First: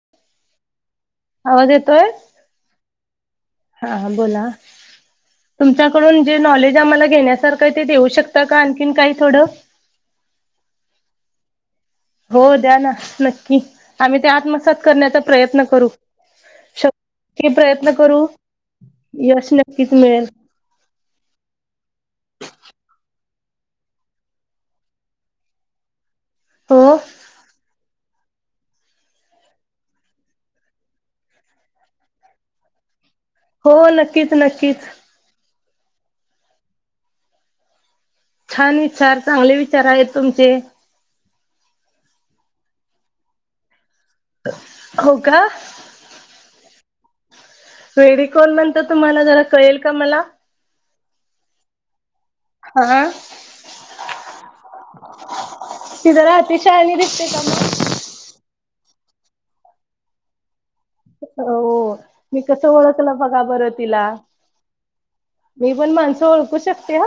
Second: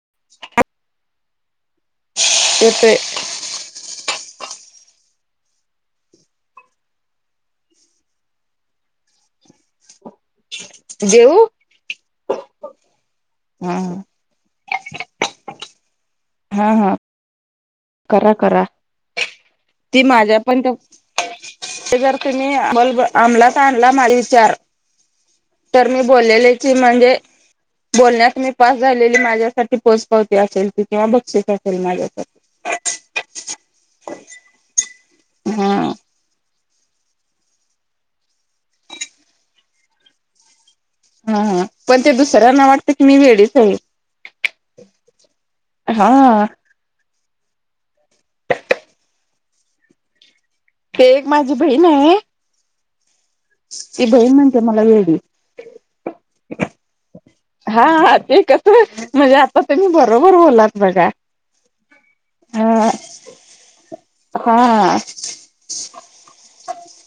[inaudible] [inaudible] आवाज येतोय? येतोय हा हा बोला. तुमच्याकडून जे नॉलेज आम्हाला घेण्यासारखं ते देऊ शकता का आणखीन काही थोडं? देऊ हो द्या ना नक्की हा आम्ही ते आत्मसात करण्याचा प्रयत्न करू. हा हा. की प्रयत्न करू करा करा यश नक्कीच ती मिळेल. माझ्या पण त ते जर तुम्ही आ बल्ब आंमलात आणला माझ विचार तर मी बोललेले की हो म्हणजे बोलण्यात मी पास झालेली माझ्यासाठी पोच पावती असेल ती किंवा बक्षीस असेल माझ्यासाठी. हो नक्कीच नक्कीच. हा छान विचार चांगले विचार आहेत तुमचे. हा हा पण ते दुसऱ्यांना वाटतं की मी वेडीच आहे. हो क हा. वेडी कोण म्हणतं तुम्हाला जरा कळेल का मला? ते एक माझी बहीण आहे हा ती बहीण म्हणतेे मला येडी. ती जरा अती शाहनी दिसते का म? हा ते कसं म्हणजे आता बरोबर बोललात. हो मी कसं हा ओळखलं बघा बरं तिला. हा मी पण माणसं ओळखू शकते हा.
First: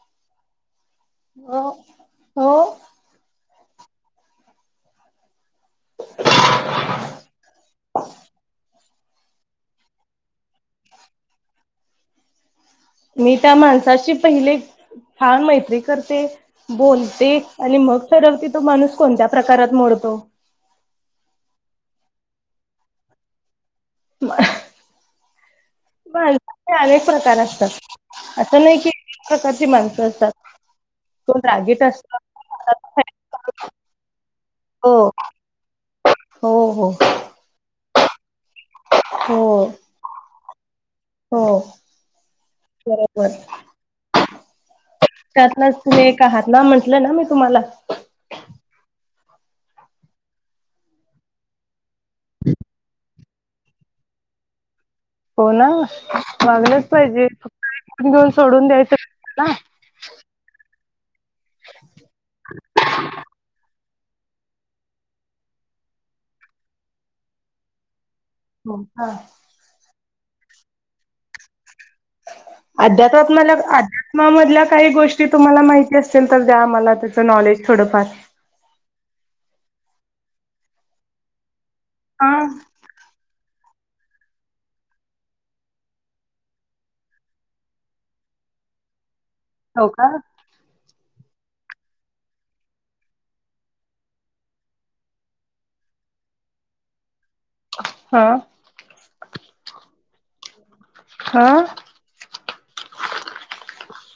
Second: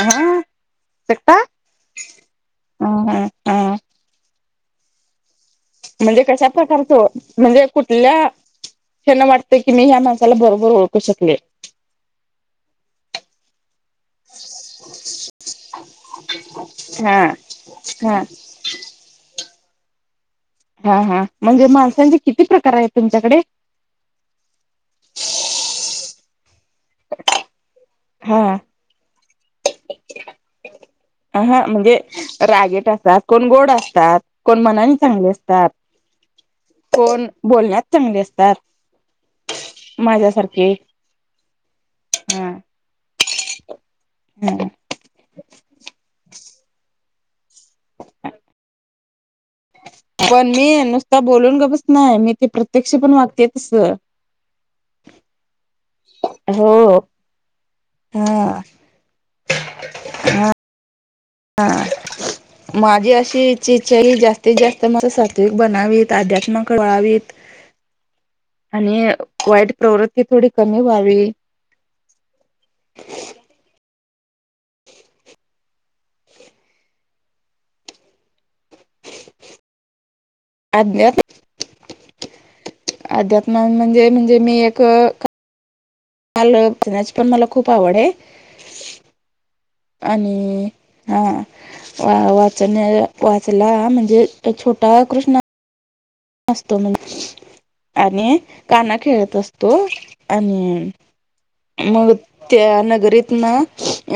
हा. सकता हो हो. हां. म्हणजे कशा प्रकार तो म्हणजे कुठल्या त्यांना वाटतं की मी ह्या माणसाला बरोबर ओळखू शकले. मी त्या माणसाशी पहिले छान मैत्री करते हा बोलते आणि मग हा ठरवते तो माणूस कोणत्या प्रकारात मोडतो. हा हा म्हणजे माणसांचे किती प्रकार आहेत तुमच्याकडे? [unintelligible] माणसाचे अनेक प्रकार असतं हा असं नाही कि प्रकारची माणसं असतात कोण हा रागेट म्हणजे असता रागेट असतात, कोण गोड असतात, कोण हो मनाने चांगले असतात. हो हो. कोण बोलण्यात चांगले असतात. हो. माझ्यासारखे हो हा बरोबर. ह त्यातनाचं तुम्ही एक आहात ना म्हंटलं ना मी तुम्हाला. पण मी नुसता बोलून गप्प बसणार मी ते प्रत्यक्ष पण वागते स हो ना मागलंच पाहिजे [inaudible] सोडून द्यायचं ना. हा. हां. माझी अशी इच्छा इच्छा आहे की जास्तीत जास्त म सातविक बनावीत अध्यात्मक वळावीत [inaudible] [inaudible] आणि का. वाईट प्रवृत्ती थोडी कमी व्हावी. अध्यात्म अध्यात्मामधल्या काही गोष्टी तुम्हाला माहि ती असेल तर द्या मला त्याच नॉलेज थोडफार. आध्या [inaudible] हा अध्यात्म म्हणजे म्हणजे मी एक [unintelligible] पण मला खूप आवड आहे. हो का? आणि हा वा वाचण्या वाचला म्हणजे तो छोटा कृष्णा असतो म्हण हा आणि कान्हा खेळत असतो आणि हा मग त्या नगरीत ना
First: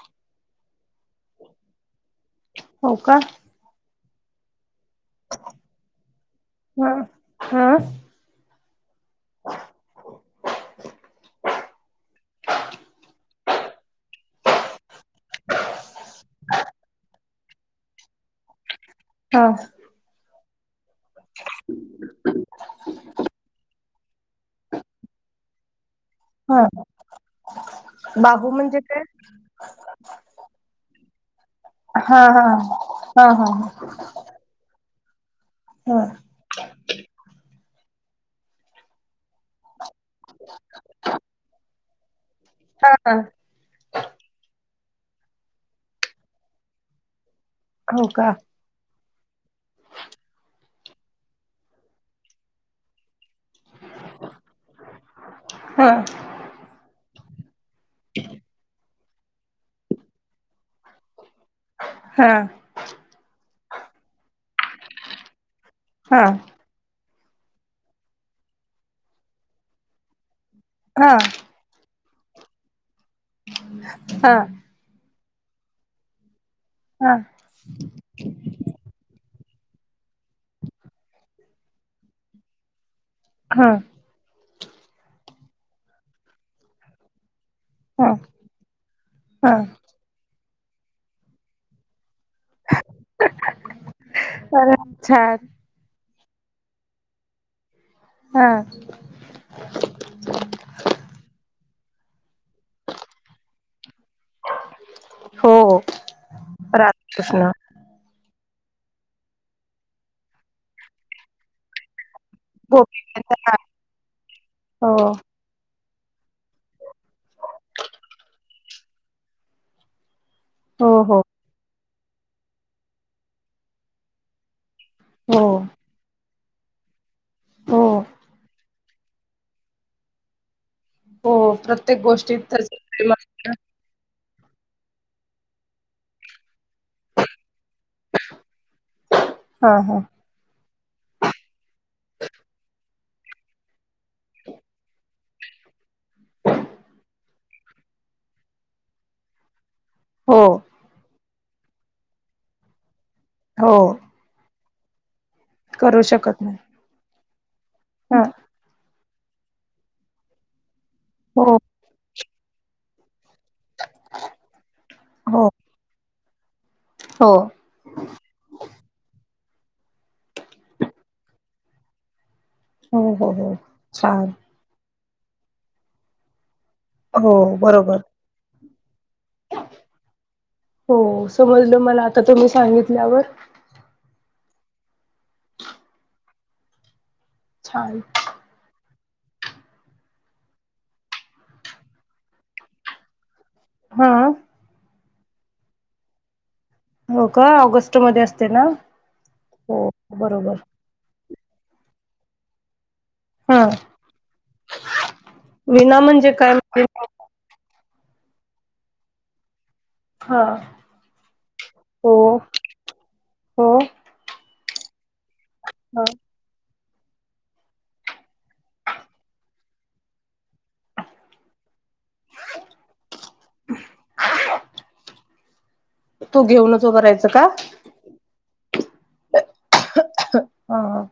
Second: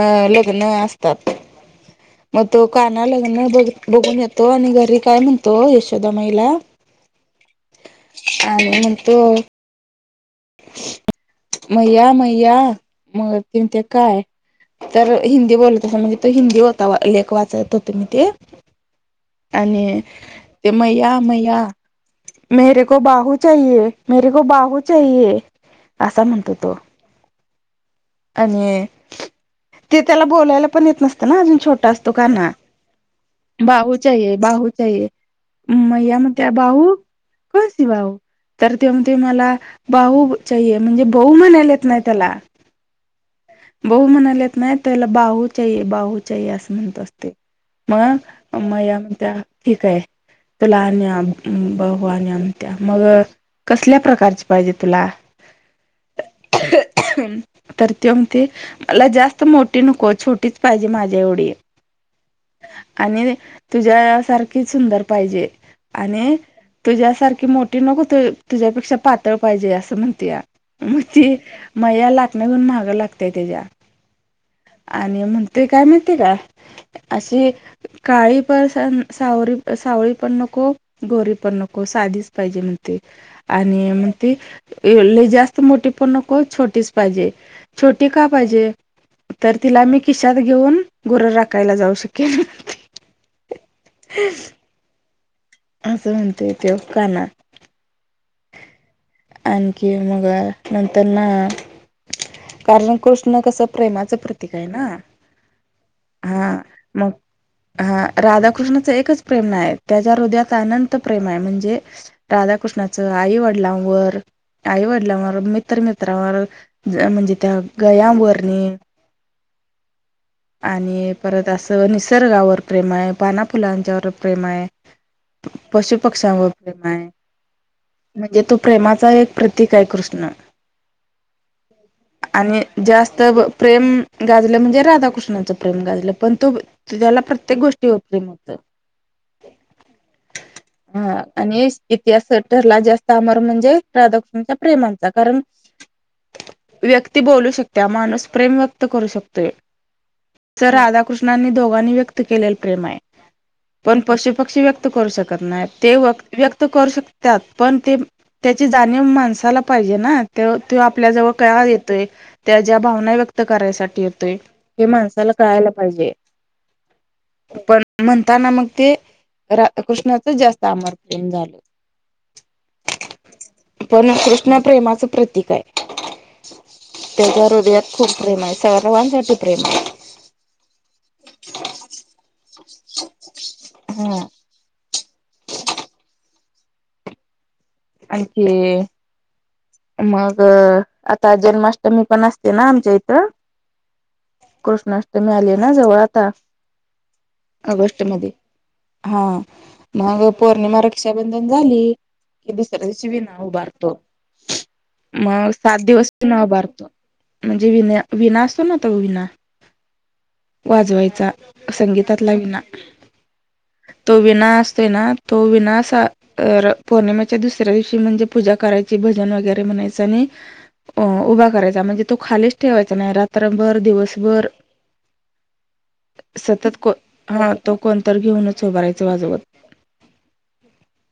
अं लग्न असतात म तो हो कान्हा का लग्न ब बघून येतो आणि घरी काय म्हणतो यशोदा माईला हा हा. आणि म्हणतो मैया मैया मग किन ते काय? तर हिंदी बोलत होता व म्हणजे तो हिंदू होता लेख वाचत होते ते मी हा आणि ते मैया मैया मेरे को बाहू चाहिए मेरे को बाहू चाहिए असा म्हणतो हा तो. बाहू म्हणजे आणि काय? ते त्याला बोलायला पण येत नसतं ना अजून छोटा असतो हा हा कान्हा हा हा बाहु चाहिए, बाहु चाहिए हा. मैया म्हण त्या बाहु कौन सी बाहु तर ते म्हणते मला बाहु चाहिए म्हणजे बहू म्हणायला येत नाय त्याला. हा हा. बहू म्हणालेत नाही त्याला बाहु चाहिए बाहु चाहिए असं म्हणतं असते हो का मग मैया म्हणत्या ठीक आहे तुला आणू या बहु आणू या म्हणत्या मग कसल्या प्रकारची पाहिजे हा तरी ते ते मला जास्त मोठी नको छोटीच पाहिजे माझ्या एवढी. हा. आणि तुझ्या सारखी सुंदर पाहिजे हा आणि तुझ्यासारखी मोटी नको तु तुझ्यापेक्षा पातळ पाहिजे असं म्हणत्या मग हा हा ती मैया लाटण्या घेऊन माघं लागतय त्याच्या हा आणि म्हणते काय माहित काय? हा अशी काळी पसनं सावरी सावरी पण नको गोरी पण नको साधीच पाहिजे. ते आणि मग ते लय जास्त मोठी पण नको छोटीच पाहिजे. छोटी हा का पाहिजे हा तर तिला मी खिशात घेऊन गोर राखायला जाऊ शकेल. खरच छान असं म्हणते त्यो कान्हा. हा. आणखी मगं नंतर ना कारणं कोशनं कसं प्रेमाचं प्रतीक आहे ना हो हा मग राधाकृष्ण हा राधाकृष्णाच एकच प्रेम नाही आहे त्याच्या हृदयात अनंत प्रेम आहे म्हणजे राधाकृष्णाचं गोपिकांचा आईवडिलांवर आई हो वडिलांवर मी इतर मित्रावर म्हणजे त्या गयावरणी हो आणि हो परत असं निसर्गावर प्रेम आहे पाना, फुलांच्यावर प्रेम आहे. हो पशु पक्ष्यांवर प्रेम आहे हो. म्हणजे तो प्रेमाचा एक प्रतीक आहे कृष्ण. हो प्रत्येक गोष्टीत आणि त्याचं प्रेम जास्त ब असतं ना. प्रेम गाजलं म्हणजे राधाकृष्णाचं प्रेम गाजलं पण तो त्याला प्रत्येक गोष्ट [unintelligible] [inaudible] हा आणि इतिहासत ठरला जास्त अमर म्हणजे राधाकृष्णाचा प्रेम म्हणता कारण [inaudible] व्यक्ती बोलू शकत्या माणूस प्रेम व्यक्त करू शकतोय. हो. तर राधाकृष्णांनी दोघांनी व्यक्त केले प्रेम आहे हो पण पशुपक्षी व्य क्त करू शकत नाही ते करू वक्त शकत नाही व्यक्त करू शकत्यात पण ते हा. त्याची जाणीव माणसाला पाहिजे ना ते तो आपल्या जवळ हो कया येतोय त्याज्या भावना व्यक् त करायसाठी येतोय हे माणसाला हो कळायला पाहिजे. हो. पण म्हणताना मग ते रा [inaudible] कृष्णाच जास्त अमर प्रेम झालं. हो हो हो छान. ना प्रेमाचं प्रतीक आहे. हो त्याच्या हृदयात बरोबर. खूप प्रेम आहे सर्वांसाठी प्रेम आहे. हो समजलं मला आता तुम्ही सांगितल्यावर. हम्म. छान आणखी मग आता जन्माष्टमी पण असते ना आमच्या इथं. हा. कृष्णाष्टमी आली आहे ना जवळ आता हो का ऑगस्ट मध्ये असते ना हा हो मग बरोबर. पौर्णिमा रक्षाबंधन झाली कि दुसऱ्या दिवशी बी नाव हा उभारतो मग सात विना दिवसी म्हणजे ना काय म्हणजे उभारतो. म्हणजे विन्या विना असतो ना तो विना हा. वाजवायचा हो संगीतातला विना. हो. तो विना असतोय ना तो विना सा हां. र पौर्णिमा दुसऱ्या दिवशी म्हणजे पूजा करायची भजन वगैरे म्हणायच आणि अ उभा करायचा म्हणजे तो खालीच ठेवायचा नाही रात्रभर, दिवसभर तू सतत घेऊनच को उभं राहायचं का हा तो कोणतर घेऊनच उभारायच वाजवत. हा.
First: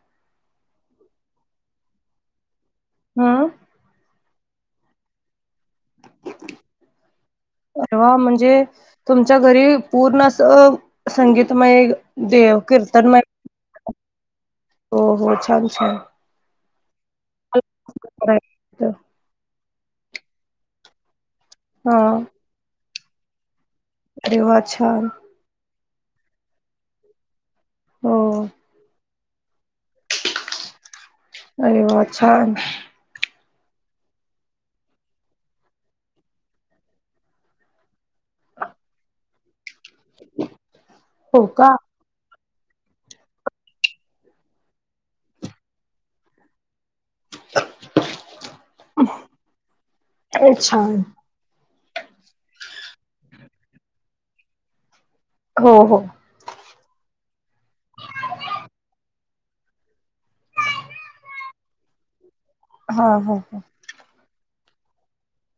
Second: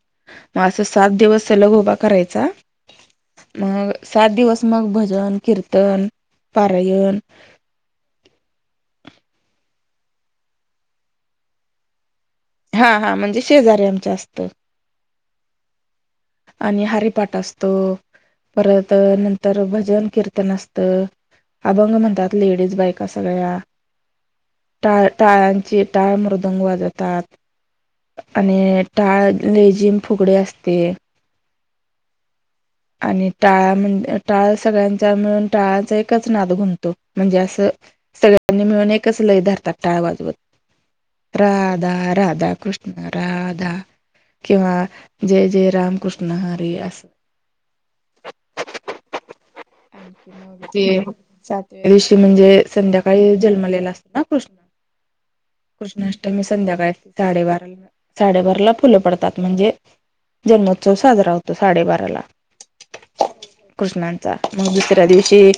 म असं सात दिवस त्याला उभा करायचा हम्म. मग सात दिवस मग भजन, कीर्तन, पारायण परवा म्हणजे तुमच्या घरी पूर्ण असं संगीतमय देव हा हा कीर्तनमय म्हणजे शेजारी आमच्या असतं. हो हो छान छान. आणि हारीपाट असतो परत नंत तर भजन कीर्तन असतं अभंग हां. म्हणतात लेडीज बायका सगळ्या. अरे वाह! टाळ छान. टाळ्यांची टाळ मृदंग वाजतात. हो. आणि टाळ ले जिम फुगडे असते. अरे वा छान. आणि टाळा म्हण टाळ सगळ्यांचा मिळून टाळाचा एकच नाद गुणतो म्हणजे असं सगळ्यांनी मिळून एकच लय धरतात टाळ वाजवत जवत हो का? राधा राधा कृष्ण राधा किंवा जय जय रामकृष्ण हरी असं. [unintelligible] ते छान. सातव्या दिवशी म्हणजे संध्याकाळी जन्मलेला असतो ना कृष्ण हो, हो. कृष्णा टल मी संध्याकाळी साडेबारा साडेबारा ला फुलं पडतात म्हणजे जन्मोत्सव साजरा होतो साडेबारा ला हा हो हो. कृष्णांचा मग दुसऱ्या दिवशी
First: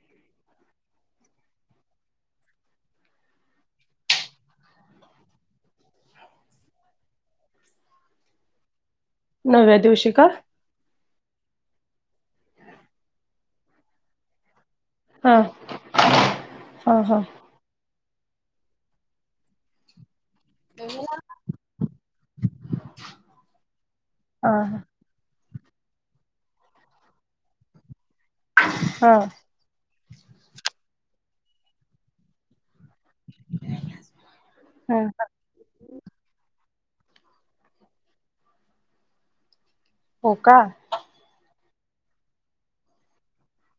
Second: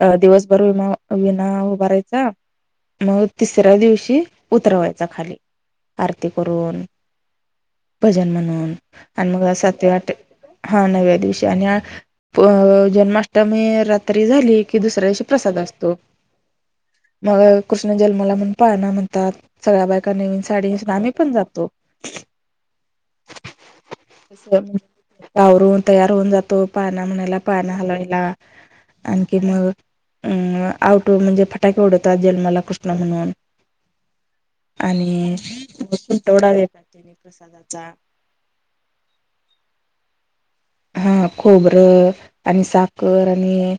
अ दिवसभर विमा विना उभारायचा मग तिसऱ्या दिवशी उतरवायचा खाली आरती करून भजन म्हणून आणि मग सातवी आठ दिवशी का? हा नव्या दिवशी आणि अ पू जन्माष् टमी रात्री झाली की दुसऱ्याशी हां. प्रसाद असतो हां, हां. मग कृष्ण जन्माला म्हणून पाळणा म्हणतात सगळ्या बायका नवीन साडी नेसून आम्ही पण जातो हां, हां. [unintelligible] आवरून तयार होऊन जातो पाळणा म्हणायला पाण्या हलवायला हां. आणखी म अम् आऊटो म्हणजे फटाके उढतात जन्माला कृष् तना म्हणून हां, हां. आणि [inaudible] तेवढा देतात त्यांने प्रसादाचा हो का? हा खोबरं आणि साखर आणि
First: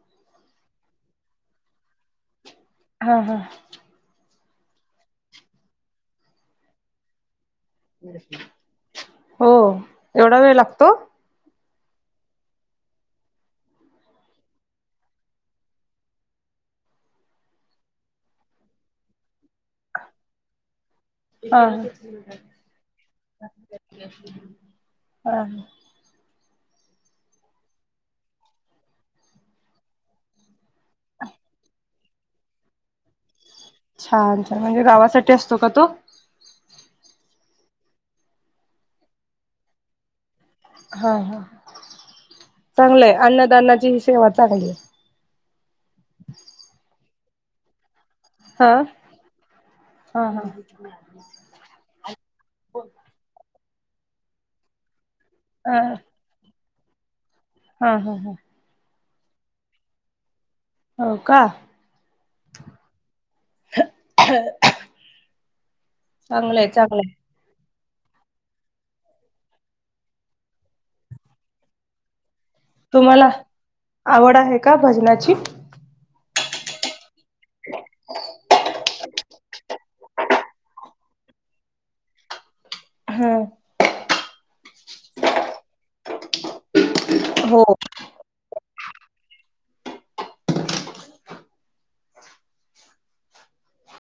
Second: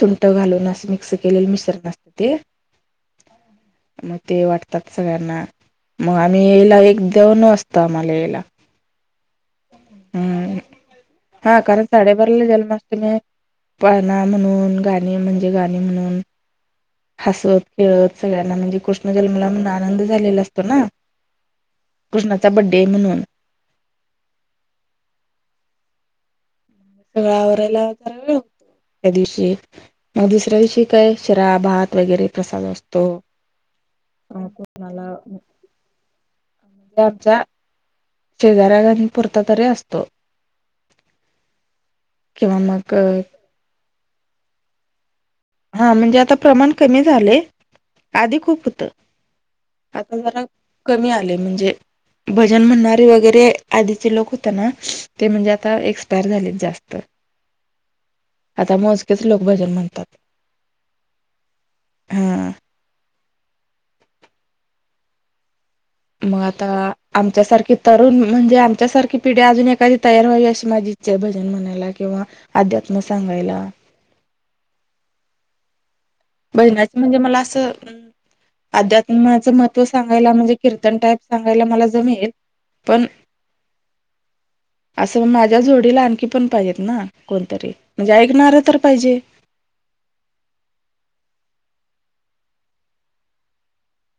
सुंट घालून अस मिक्स केलेलं मिश्रण असतं. हा हा. म ते वाटतात सगळ्यांना मग आम्ही यायला एक-दोन वाजतोआम्हाला यायला. हो एवढा वेळ हम्म लागतो? हा कारण साडेबारला जन्माष्टमी आहे पाळणा म्हणून गाणे म्हणजे गाणे म्हणून हसत, खेळत सगळ्यांना म्हणजे कृष्ण जन्मला म्हणून आनंद झालेला असतो ना कृष्णाचा बड्डे म्हणून हा. आवरायला जरा वेळ होतो त्या दिवशी मग दुसऱ्या दिवशी काय शिरा भा त वगैरे प्रसाद असतो. अ छान-छान म्हणजे कोणाला गावासाठी असतो का तो? दाबचा शेजाऱ्यानी पुरता तरी असतो. हा हा किंवा मग चांगलंय अन्नदान्नाची ही सेवा चांगली आहे. हा म्हणजे आता प्रमाण कमी झाले. आधी खूप हा होतं आता हा जरा हा कमी आले म्हणजे भजन म्हणणारे वगैरे आधीचे लोकं होते ना ते म्हणजे आता हा एक पायर झालेत जास्त. हा हा हा. आता मोजकेच लोक भजन म्हणतात. हो का? हा मग आता चांगलंय आम चांगलंय आमच्या सारखी तरुण म्हणजे आमच्या सारखी पिढी अजून एखादी तयार व्हावी अशी इच्छा माझी आहे भजन म्हणायला किंवा अध्यात्म तुम्हाला सांगायला. आवड आहे का भजनाची? भजनाच म्हणजे मला असं अ अध्यात्माचं महत्व सांगायला म्हणजे कीर्तन टाईप सांगायला मला जमेल पण हां असं म माझ्या जोडीला आणखी पण पाहिजेत ना कोणतरी. हो म्हणजे ऐकणार तर पाहिजे.